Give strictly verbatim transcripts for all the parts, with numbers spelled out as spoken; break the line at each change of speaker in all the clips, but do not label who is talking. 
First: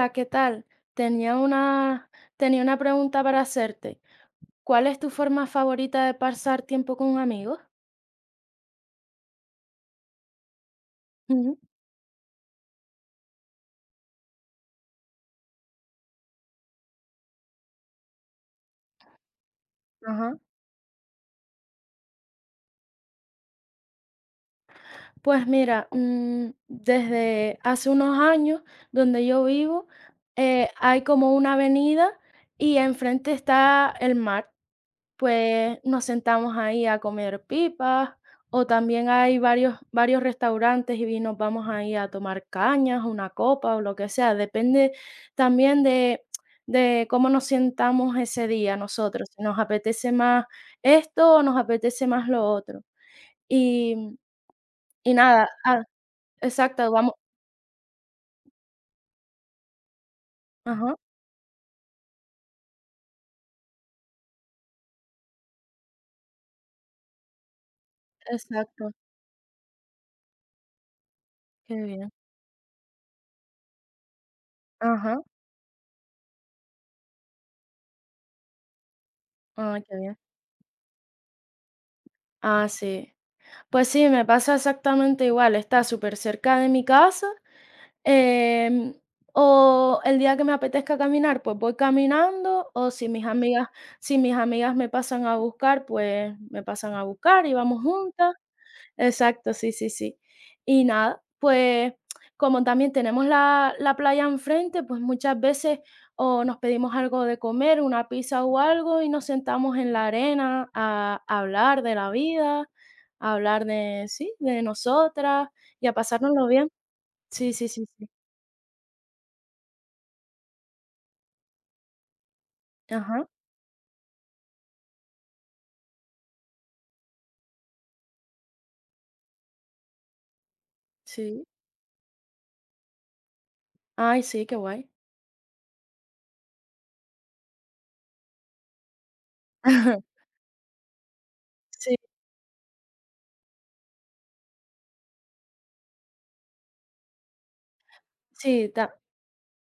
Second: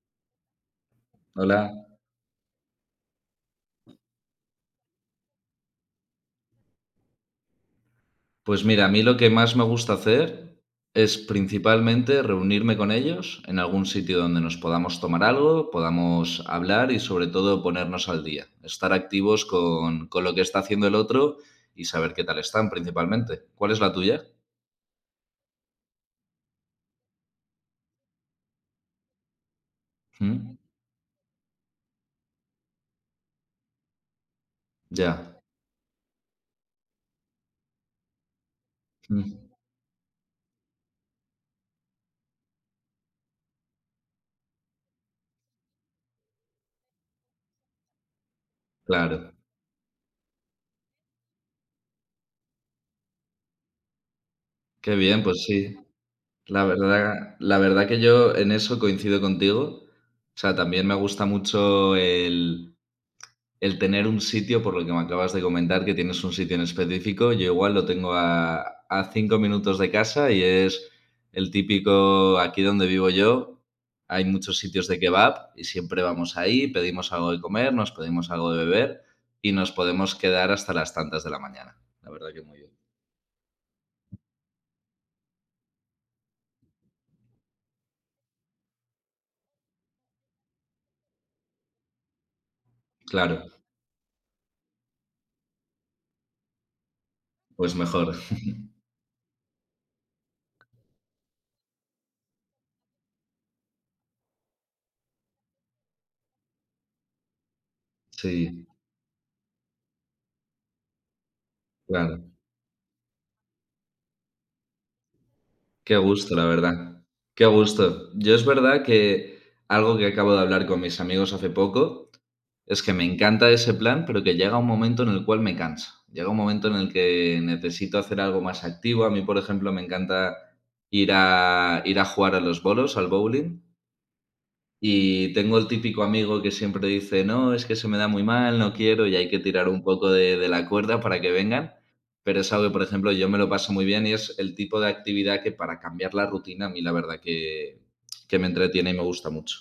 Hola, ¿qué tal? Tenía
Hola.
una, tenía una pregunta para hacerte. ¿Cuál es tu forma favorita de pasar tiempo con amigos?
Pues mira, a mí lo que más me gusta hacer es
Ujú.
principalmente reunirme con ellos en algún sitio donde nos podamos tomar algo, podamos hablar y sobre todo ponernos al día, estar activos con, con lo
Ajá.
que está haciendo el otro y saber qué tal están principalmente. ¿Cuál es la tuya?
Pues mira, mm, desde hace unos años, donde yo vivo,
Mm,
eh, hay como una avenida y enfrente está el mar.
ya,
Pues nos sentamos ahí a comer pipas o también hay
mm,
varios, varios restaurantes y vi- nos vamos ahí a tomar cañas, una copa o lo que sea. Depende también de, de cómo nos sentamos ese día nosotros,
claro.
si nos apetece más esto o nos apetece más lo otro. Y,
Qué
y
bien, pues
nada,
sí.
ah,
La
exacto, vamos.
verdad, la verdad que yo en eso coincido contigo. O sea, también me
Ajá,
gusta mucho el, el tener un sitio, por lo que me acabas de comentar, que tienes un sitio en específico, yo igual lo tengo a,
exacto,
a cinco minutos de casa y es el
qué bien.
típico, aquí donde vivo yo, hay muchos sitios de
Ajá,
kebab y siempre vamos ahí, pedimos algo de comer, nos pedimos algo de beber y nos
ah, qué
podemos
bien.
quedar hasta las tantas de la mañana. La verdad que muy
Ah,
bien.
sí. Pues sí, me pasa exactamente igual. Está súper cerca de mi casa. Em, o el día que me apetezca caminar, pues voy caminando, o si mis
Claro,
amigas si mis amigas me pasan a buscar, pues me pasan a buscar y
pues
vamos
mejor.
juntas. Exacto, sí, sí, sí. Y nada, pues como también tenemos la la playa enfrente, pues muchas veces o nos pedimos algo de comer, una pizza o
Sí,
algo, y nos sentamos en la arena a a hablar de la
claro.
vida, a hablar de sí, de nosotras y a
Qué gusto, la
pasárnoslo bien.
verdad. Qué
Sí, sí, sí, sí.
gusto. Yo es verdad que algo que acabo de hablar con mis amigos hace poco es que me
Ajá.
encanta ese plan, pero que llega un momento en el cual me cansa. Llega un momento en el que necesito hacer algo más activo. A mí, por ejemplo, me encanta ir
Sí.
a ir a jugar a los bolos, al bowling,
Ay, sí, qué guay.
y tengo el típico amigo que siempre dice: "No, es que se me da muy mal, no quiero", y hay que tirar un poco de de la cuerda para que vengan,
Sí,
pero es algo que, por ejemplo, yo me lo paso muy bien y es el tipo de actividad que para cambiar la rutina a mí la verdad que que me
sí,
entretiene y
ta
me gusta mucho.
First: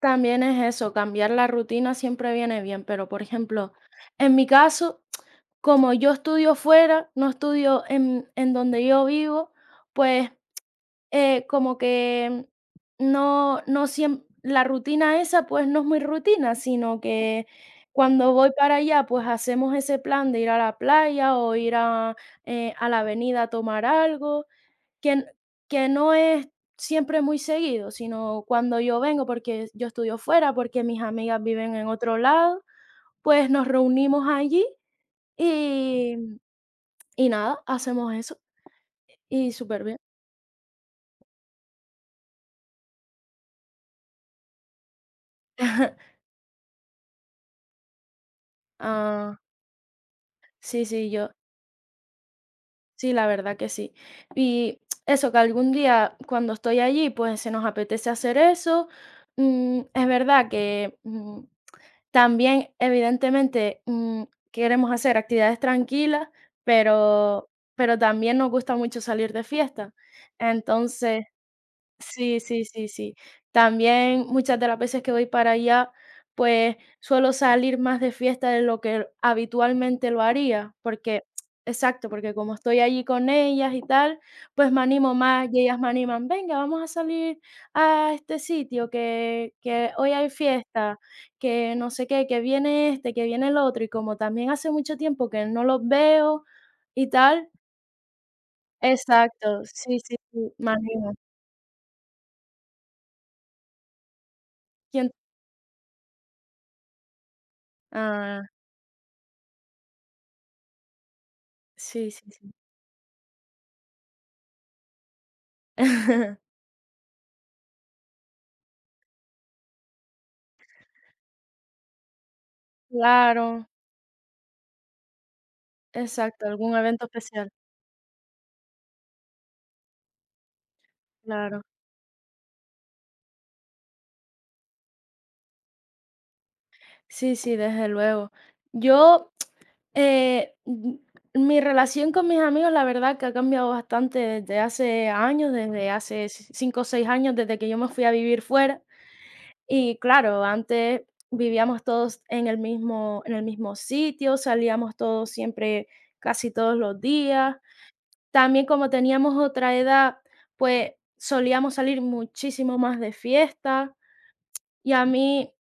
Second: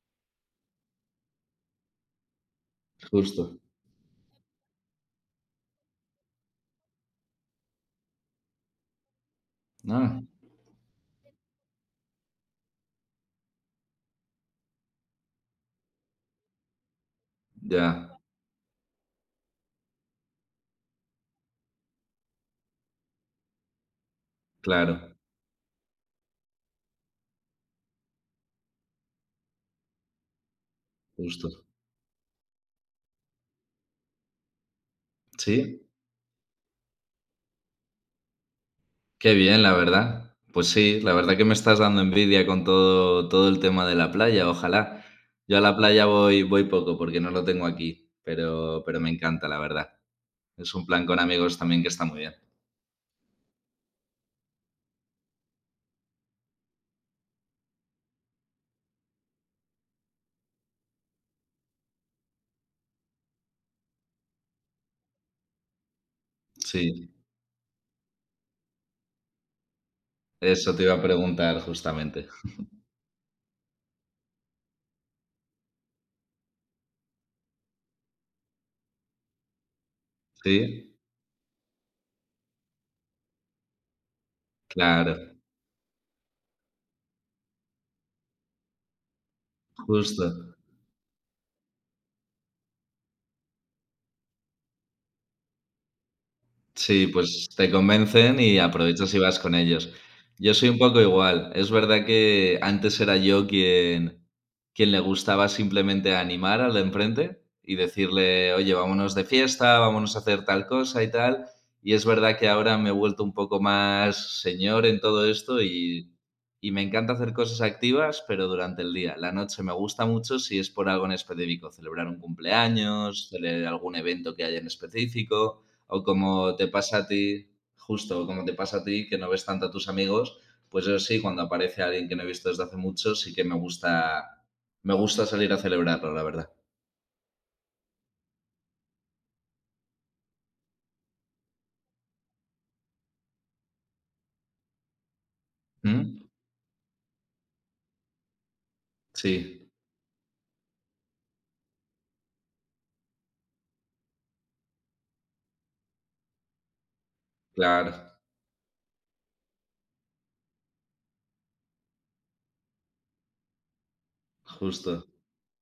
también es eso, cambiar la rutina siempre viene bien, pero, por
Justo.
ejemplo, en mi caso, como yo estudio fuera, no estudio en en donde yo vivo,
Ah,
pues, eh, como que no no siem la rutina esa, pues, no es muy rutina, sino que
ya,
cuando voy para allá, pues, hacemos ese plan de ir a la playa o ir a, eh, a la avenida a tomar algo. que,
claro,
n- que no es siempre muy seguido, sino cuando yo vengo, porque yo estudio fuera, porque mis amigas
justo.
viven en otro lado, pues nos reunimos allí
¿Sí?
y, y nada, hacemos eso
Qué
y
bien, la
súper bien.
verdad. Pues sí, la verdad que me estás dando envidia con todo, todo el tema de la playa, ojalá. Yo a la playa voy, voy poco porque no lo tengo aquí, pero, pero me
Ah,
encanta, la verdad. Es
sí,
un plan
sí,
con
yo,
amigos también que está muy bien.
sí, la verdad que sí. Y eso, que algún día cuando estoy allí, pues se nos apetece hacer eso. Mm, es verdad que mm, también, evidentemente, mm, queremos hacer actividades tranquilas,
Sí,
pero pero también nos gusta mucho salir de fiesta.
eso te iba a
Entonces
preguntar justamente.
sí, sí, sí, sí. También muchas de las veces que voy para allá, pues suelo salir más de fiesta de lo que habitualmente lo haría,
Sí,
porque, exacto, porque como estoy allí con ellas y tal, pues me
claro,
animo más y ellas me animan, venga, vamos a salir a este sitio, que, que hoy hay
justo.
fiesta, que no sé qué, que viene este, que viene el otro, y como también hace mucho tiempo que no los veo
Sí,
y
pues
tal,
te convencen y aprovechas y vas con
exacto,
ellos.
sí, sí, sí,
Yo soy
me
un poco
animo.
igual. Es verdad que antes era yo quien, quien le
¿Quién?
gustaba simplemente animar al de enfrente y
Ah.
decirle, oye, vámonos de fiesta, vámonos a hacer tal cosa y tal. Y es
Sí, sí,
verdad que
sí.
ahora me he vuelto un poco más señor en todo esto y, y me encanta hacer cosas activas, pero durante el día. La noche me gusta mucho si es por algo en específico, celebrar un cumpleaños,
Claro.
celebrar algún evento que haya en específico o
Exacto,
como te
algún
pasa
evento
a ti,
especial,
justo como te pasa a ti, que no ves tanto a tus amigos, pues eso sí, cuando
claro.
aparece alguien que no he visto desde hace mucho, sí que me gusta, me gusta salir a celebrarlo, la verdad.
Sí, sí, desde luego. Yo, eh, mm, mi relación con mis amigos, la verdad que ha cambiado bastante desde hace años, desde
¿Mm?
hace c- cinco o seis años, desde que yo me fui a vivir fuera.
Sí,
Y claro, antes vivíamos todos en el mismo en el mismo sitio, salíamos todos siempre, casi todos los días.
claro,
También como teníamos otra edad, pues solíamos salir muchísimo más de fiesta y a
justo,
mí,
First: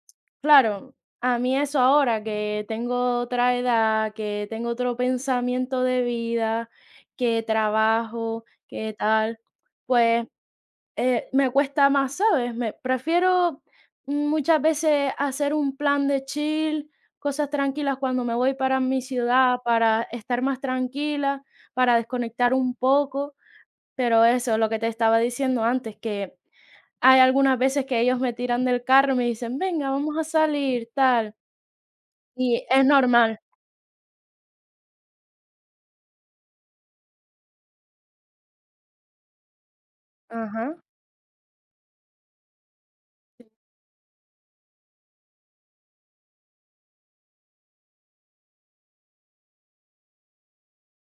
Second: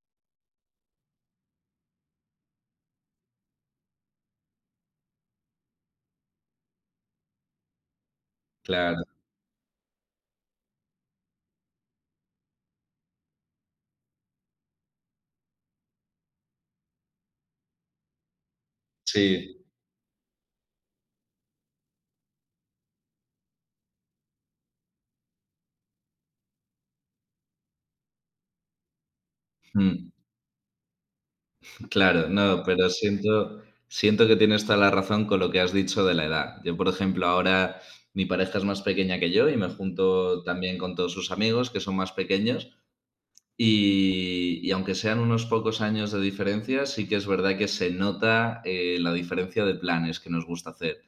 claro, a mí eso ahora que tengo otra edad, que tengo otro pensamiento de vida, que trabajo, que
claro,
tal, pues eh, me cuesta más, ¿sabes? Me prefiero muchas veces hacer un plan de chill, cosas tranquilas cuando me voy para mi ciudad,
sí,
para estar más tranquila, para desconectar un poco. Pero eso, lo que te estaba diciendo antes, que hay algunas veces que ellos me tiran del carro y me dicen: "Venga,
mm,
vamos a salir", tal,
claro, no,
y es
pero
normal.
siento, siento que tienes toda la razón con lo que has dicho de la edad. Yo, por ejemplo, ahora mi pareja es más pequeña que yo y me junto
Ajá.
también con todos sus amigos que son más pequeños. Y, y aunque sean unos pocos años de diferencia, sí que es verdad que se nota eh, la diferencia de planes que nos gusta hacer.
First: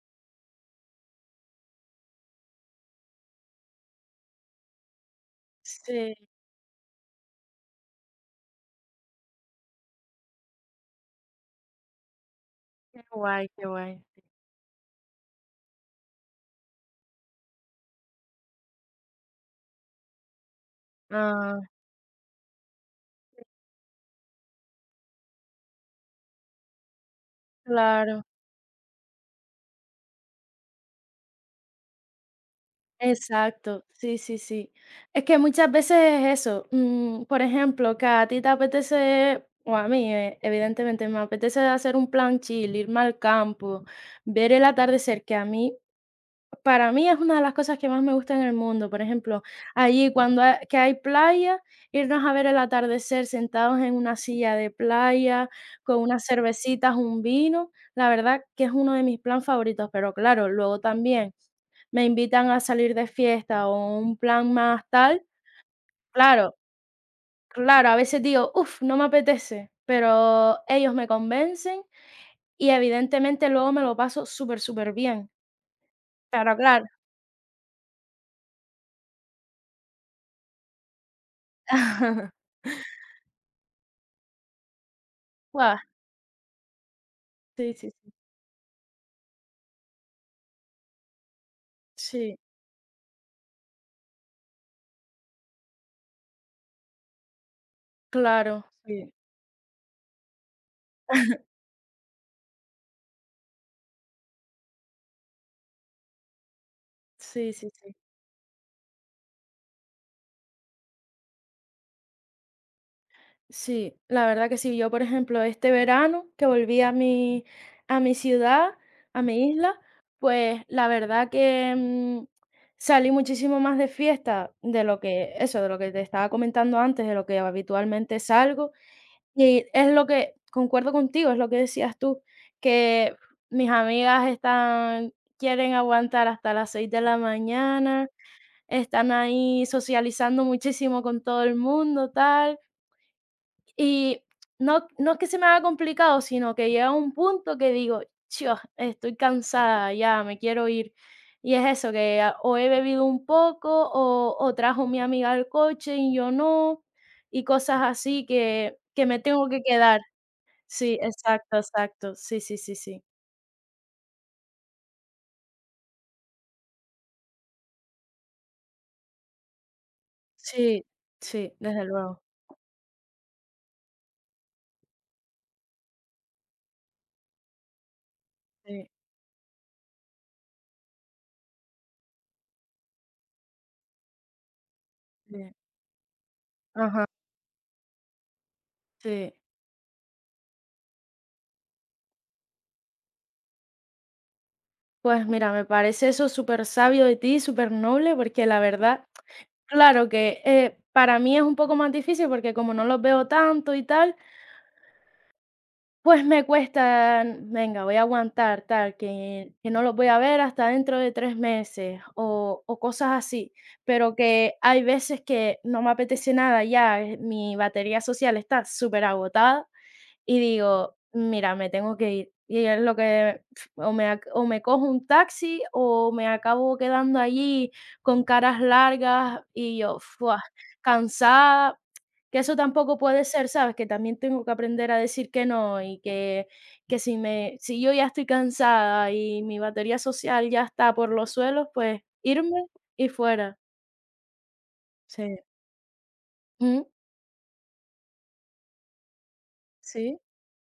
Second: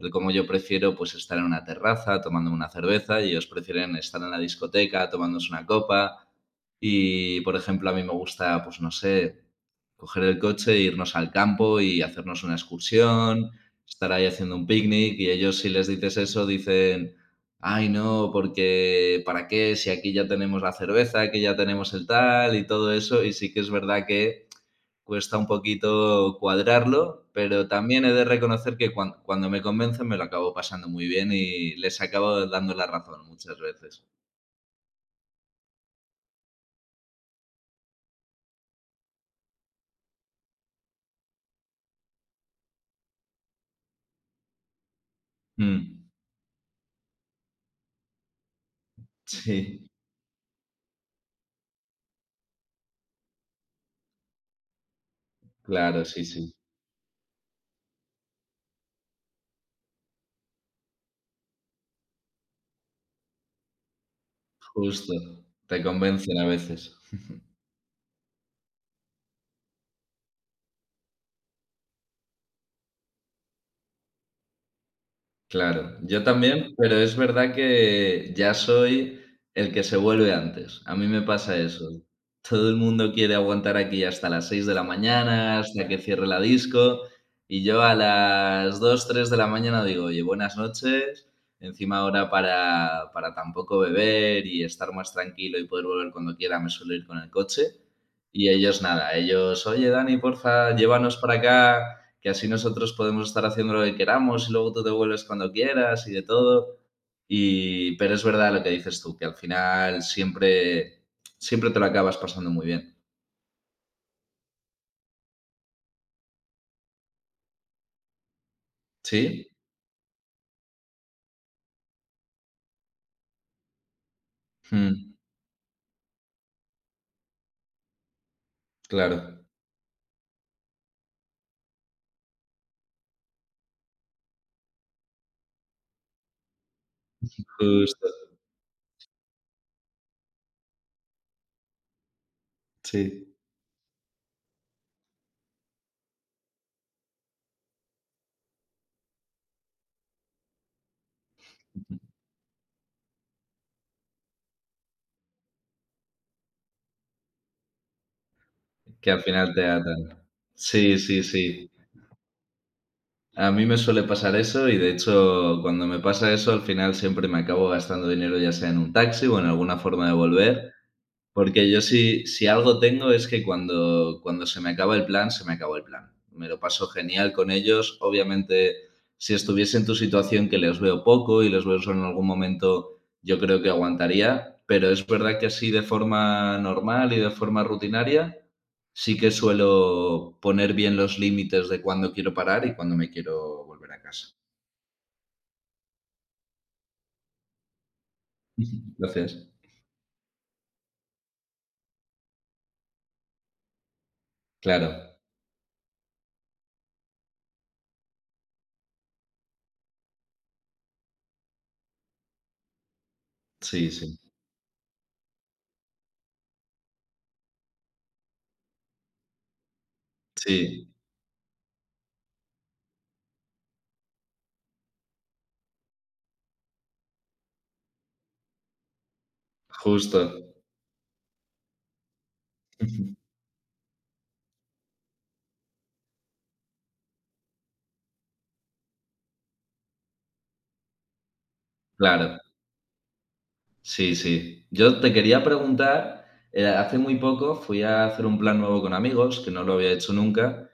El cómo yo prefiero pues estar en una terraza tomando una cerveza y ellos prefieren estar en la discoteca tomándose una
Sí,
copa. Y, por ejemplo, a mí me gusta, pues no sé, coger el coche, e irnos al campo y hacernos una
qué guay,
excursión,
qué guay.
estar ahí haciendo un picnic y ellos si les dices eso dicen, ay, no, porque ¿para qué? Si aquí ya tenemos la cerveza, aquí ya
Ah,
tenemos el tal y todo eso, y sí que es verdad que cuesta un poquito cuadrarlo, pero también he de
claro,
reconocer que cuan cuando me convencen me lo acabo pasando muy bien y les acabo dando la razón muchas
exacto.
veces.
Sí, sí, sí. Es que muchas veces es eso, mm, por ejemplo, que a ti te apetece, o a mí, eh, evidentemente, me apetece hacer un plan chill, irme al campo, ver el atardecer, que a mí
Mm.
para mí es una de las cosas que más me gusta en el mundo. Por ejemplo,
Sí,
allí cuando ha- que hay playa, irnos a ver el atardecer sentados en una silla de playa, con
claro, sí,
unas
sí,
cervecitas, un vino. La verdad que es uno de mis planes favoritos, pero claro, luego también me invitan a salir de fiesta o un plan más
justo.
tal,
Te convencen a
claro,
veces.
claro, a veces digo, uff, no me apetece, pero ellos me convencen y evidentemente luego me lo paso súper, súper bien.
Claro, yo
Pero
también,
claro,
pero es verdad que ya soy el que se vuelve antes. A mí me pasa eso. Todo el mundo quiere aguantar aquí hasta las seis de la mañana,
guau.
hasta que cierre la disco, y
Sí,
yo
sí,
a
sí.
las dos, tres de la mañana digo, oye, buenas noches. Encima ahora
Sí,
para, para tampoco beber y estar más tranquilo y poder volver cuando quiera, me suelo ir con el coche. Y
claro,
ellos nada,
sí.
ellos, oye Dani, porfa, llévanos para acá, que así nosotros podemos estar haciendo lo que queramos y luego tú te vuelves cuando quieras y de todo.
Sí, sí,
Y,
sí.
pero es verdad lo que dices tú, que al final siempre, siempre te lo acabas pasando muy bien.
Sí, la verdad que sí. Yo, por ejemplo, este verano que volví a mi, a mi ciudad, a
¿Sí?
mi isla, pues la verdad que mm, salí muchísimo más de fiesta de lo
Mm,
que, eso, de lo que te estaba comentando antes, de lo que habitualmente salgo.
claro,
Y es lo que, concuerdo contigo, es lo que decías tú, que mis amigas están, quieren aguantar hasta las seis de la
justo.
mañana. Están ahí socializando muchísimo con todo el mundo, tal.
Sí,
Y no, no es que se me haga complicado, sino que llega un punto que digo: "Chio, estoy cansada, ya me quiero ir". Y es eso, que a- o he bebido un poco o, o trajo mi amiga al coche y yo no, y cosas así que, que
que
me
al
tengo
final
que
te
quedar.
atan.
Sí,
Sí, sí,
exacto,
sí.
exacto. Sí, sí, sí, sí.
a mí me suele pasar eso y de hecho cuando me pasa eso al final siempre me acabo gastando dinero ya sea en un taxi o en alguna forma de volver.
Sí, sí,
Porque yo
desde luego.
si, si algo tengo es que cuando, cuando se me acaba el plan, se me acaba el plan. Me lo paso genial con ellos. Obviamente,
Sí,
si estuviese en tu situación que les veo poco y les veo solo en algún momento, yo creo que aguantaría. Pero es verdad que
sí.
así de forma
Ajá,
normal y de forma rutinaria, sí que
sí.
suelo poner bien los límites de cuándo quiero parar y cuándo me quiero volver a casa.
Pues mira, me parece eso súper sabio de ti, súper noble, porque la verdad,
Entonces,
claro que eh, para mí es un poco más difícil porque como no los veo tanto y tal,
claro,
pues me cuesta, venga, voy a aguantar tal, que, que no los voy a ver hasta dentro de tres meses o, o cosas así,
sí,
pero
sí,
que hay veces que no me apetece nada ya, eh, mi batería social está súper agotada y
sí,
digo: "Mira, me tengo que ir". Y es lo que pf, o me ac o me cojo un taxi o me acabo quedando allí con caras largas y yo,
justo,
¡fua!, cansada, que eso tampoco puede ser, ¿sabes? Que también tengo que aprender a decir que no y que que si me si yo ya estoy cansada y mi batería social ya está por los suelos, pues
claro.
irme y fuera.
Sí, sí. Yo te
Sí.
quería preguntar, eh,
Ujú.
hace muy poco fui a hacer un plan nuevo con amigos, que no lo había hecho
Sí.
nunca.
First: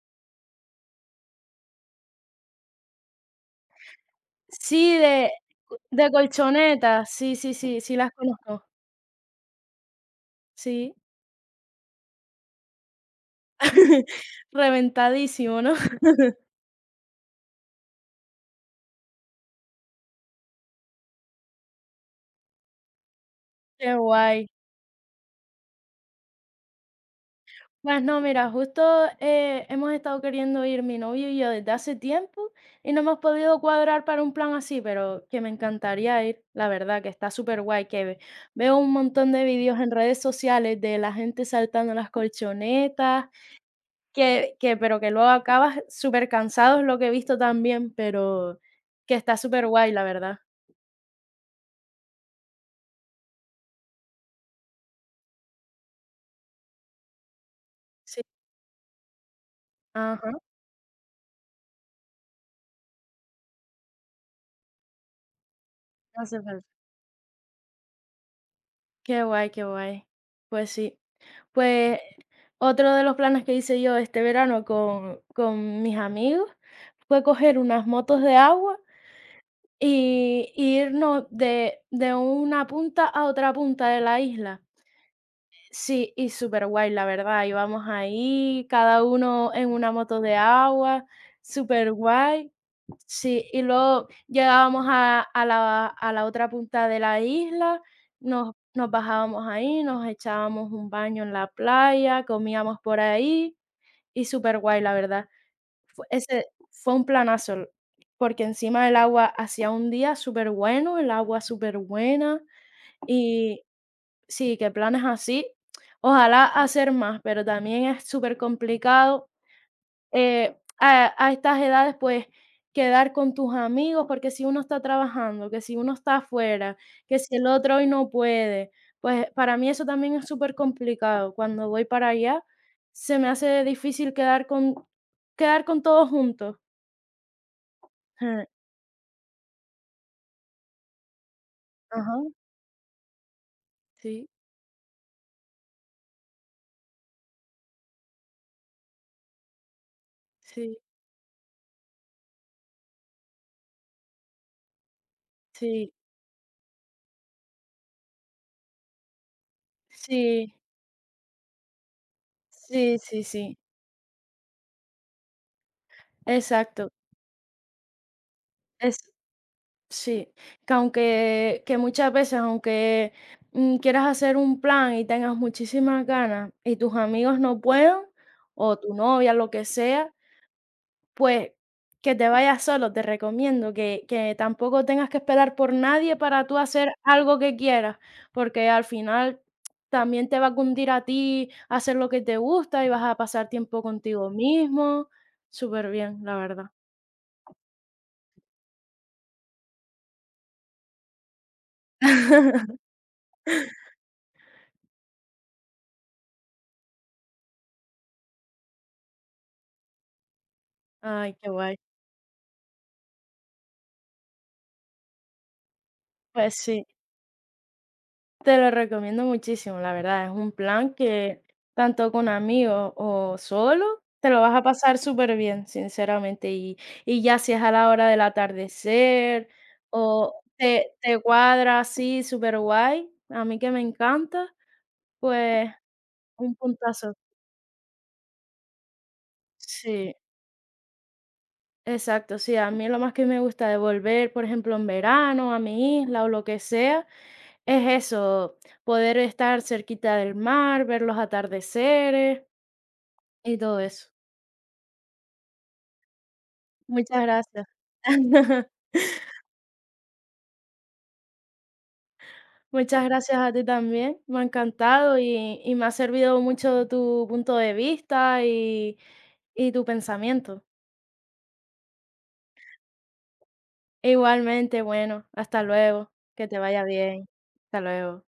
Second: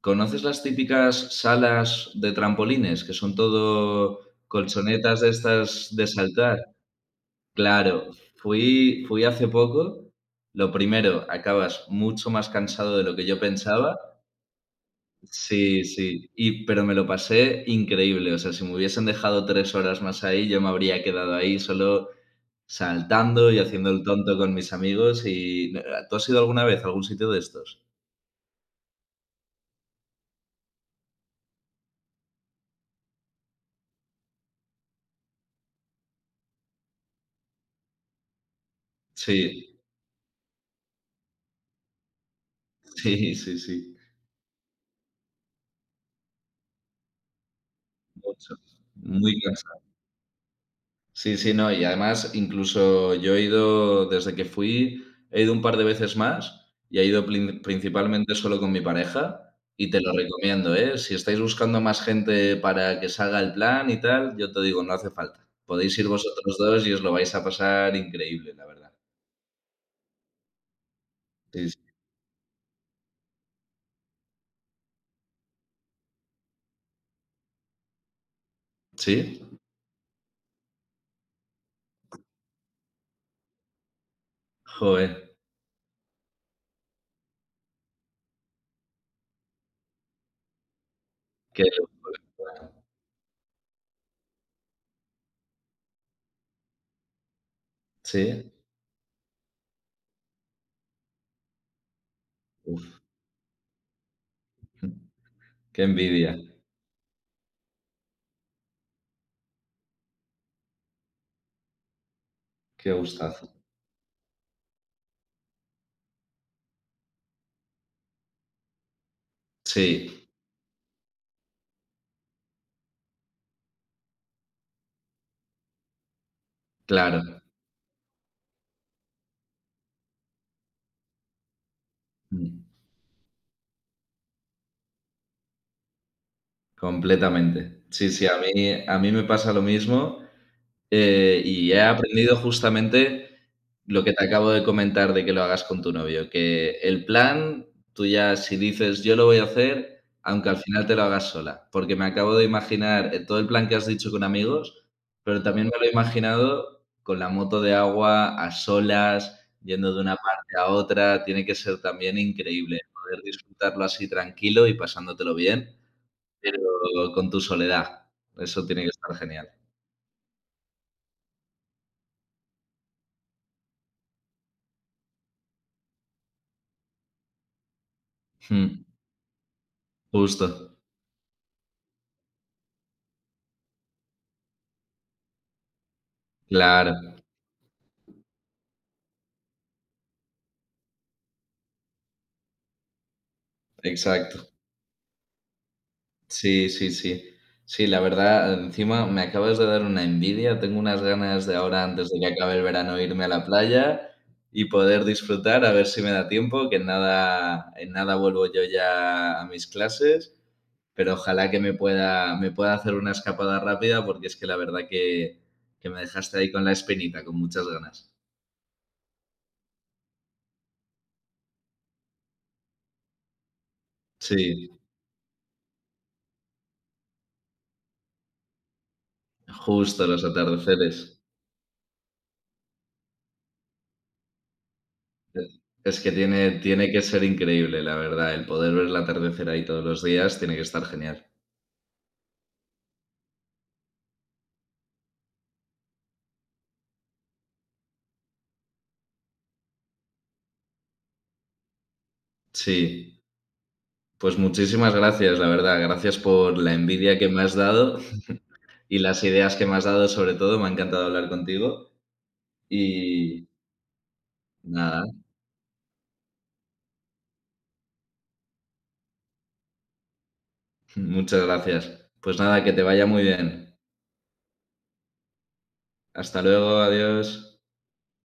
¿Conoces las típicas salas de trampolines, que son todo
Sí,
colchonetas de
de
estas de
de
saltar?
colchonetas. Sí, sí, sí, sí
Claro,
las conozco.
fui, fui hace poco. Lo
Sí,
primero, acabas mucho más cansado de lo que yo pensaba.
reventadísimo, ¿no?
Sí, sí. Y, pero me lo pasé increíble. O sea, si me hubiesen dejado tres horas más ahí, yo me habría quedado ahí solo. Saltando y haciendo
Qué
el tonto
guay.
con mis amigos y ¿no? ¿Tú has ido alguna vez a algún sitio de estos?
Pues no, mira, justo eh, hemos estado queriendo ir mi novio y yo desde hace tiempo y no hemos podido cuadrar para un plan así, pero que me encantaría ir, la verdad, que está súper guay, que ve- veo un montón de
Sí,
vídeos en redes sociales de la gente saltando las colchonetas,
sí, sí, sí,
que, que, pero que luego acabas súper cansado, es lo que he visto también,
mucho,
pero que está
muy
súper
cansado.
guay, la verdad.
Sí, sí, no, y además incluso yo he ido desde que fui, he ido un par de veces más y he ido plin
Sí,
principalmente solo con mi pareja y te lo
ajá,
recomiendo, ¿eh? Si estáis buscando más gente para que salga el plan y tal, yo te digo, no hace falta. Podéis ir
hace
vosotros
falta.
dos y os lo vais a pasar increíble, la verdad.
Qué guay, qué guay. Pues sí.
Sí, sí.
Pues otro de los planes que hice yo este verano con, con mis amigos fue coger unas motos de agua
¿Sí?
y, irnos de, de una punta a otra punta de la isla.
Joder,
Sí, y súper guay, la verdad. Íbamos ahí, cada uno en una moto de agua,
qué
súper
locura.
guay. Sí, y luego llegábamos a a la a la otra punta de la isla,
Sí,
nos nos bajábamos ahí, nos echábamos un baño en la playa, comíamos por
uf,
ahí y súper guay la verdad.
qué
Fue
envidia,
ese fue un planazo, porque encima el agua hacía un día súper bueno, el agua súper buena
qué gustazo.
y sí, que planes así, ojalá hacer más, pero también es súper complicado
Sí,
eh, a, a estas edades, pues quedar con tus amigos, porque si uno está trabajando, que si uno está afuera, que si
claro,
el otro hoy no puede, pues para mí eso también es súper complicado. Cuando voy para allá,
mm,
se me hace difícil quedar con, quedar con todos juntos.
completamente. Sí, sí, a
Eh,
mí a mí me pasa lo mismo, eh, y he
Ajá,
aprendido justamente lo que te
sí,
acabo de comentar de que lo hagas con tu novio, que el plan, tú ya si dices yo lo voy a hacer, aunque al
sí,
final te lo hagas sola, porque me acabo de imaginar eh, todo el plan que has dicho con amigos, pero también me lo he
sí,
imaginado con la moto de agua a solas, yendo de una
sí,
parte a otra, tiene que ser también increíble
sí,
poder
sí, sí,
disfrutarlo así tranquilo y pasándotelo bien, pero
exacto.
con tu soledad. Eso tiene que
Es,
estar genial.
sí, que aunque que muchas veces, aunque mm, quieras hacer un plan y tengas muchísimas ganas y tus amigos no puedan, o
Mm,
tu novia, lo que sea,
justo.
pues que te vayas solo, te recomiendo que, que tampoco tengas que esperar por nadie para tú
Claro,
hacer algo que quieras, porque al final también te va a cundir a ti hacer lo que te gusta y vas a pasar tiempo contigo
exacto.
mismo. Súper bien, la
Sí,
verdad.
sí, sí. Sí, la verdad, encima me acabas de dar una envidia. Tengo unas ganas de ahora, antes de que acabe el verano, irme a la playa y poder disfrutar, a ver si me da tiempo, que en nada, en nada vuelvo yo ya a mis clases, pero
Ay,
ojalá
qué
que me
guay.
pueda, me pueda hacer una escapada rápida porque es que la verdad que, que me dejaste ahí
Pues
con la
sí.
espinita, con muchas ganas.
Te lo recomiendo muchísimo, la verdad. Es un plan que tanto con amigos o solo, te lo vas a
Sí,
pasar súper bien, sinceramente. Y, y ya si es a la hora del atardecer
justo los
o te,
atardeceres.
te cuadra así súper guay, a mí que me encanta,
Es
pues
es que tiene,
un
tiene que
puntazo.
ser increíble, la verdad. El poder ver el atardecer ahí todos los
Sí,
días tiene que estar genial.
exacto. Sí, a mí lo más que me gusta de volver, por ejemplo, en verano a mi isla o lo que sea, es eso, poder estar cerquita del mar, ver los atardeceres.
Sí,
Y todo eso.
pues muchísimas gracias, la verdad. Gracias por la envidia
Muchas
que me has
gracias.
dado, y las ideas que me has dado, sobre todo. Me ha encantado hablar contigo.
Muchas gracias
Y
a ti también. Me ha
nada,
encantado y, y me ha servido mucho tu punto de vista y, y tu pensamiento.
muchas gracias. Pues nada, que te vaya muy bien.
Igualmente, bueno, hasta luego.
Hasta
Que te
luego,
vaya bien.
adiós.
Hasta luego.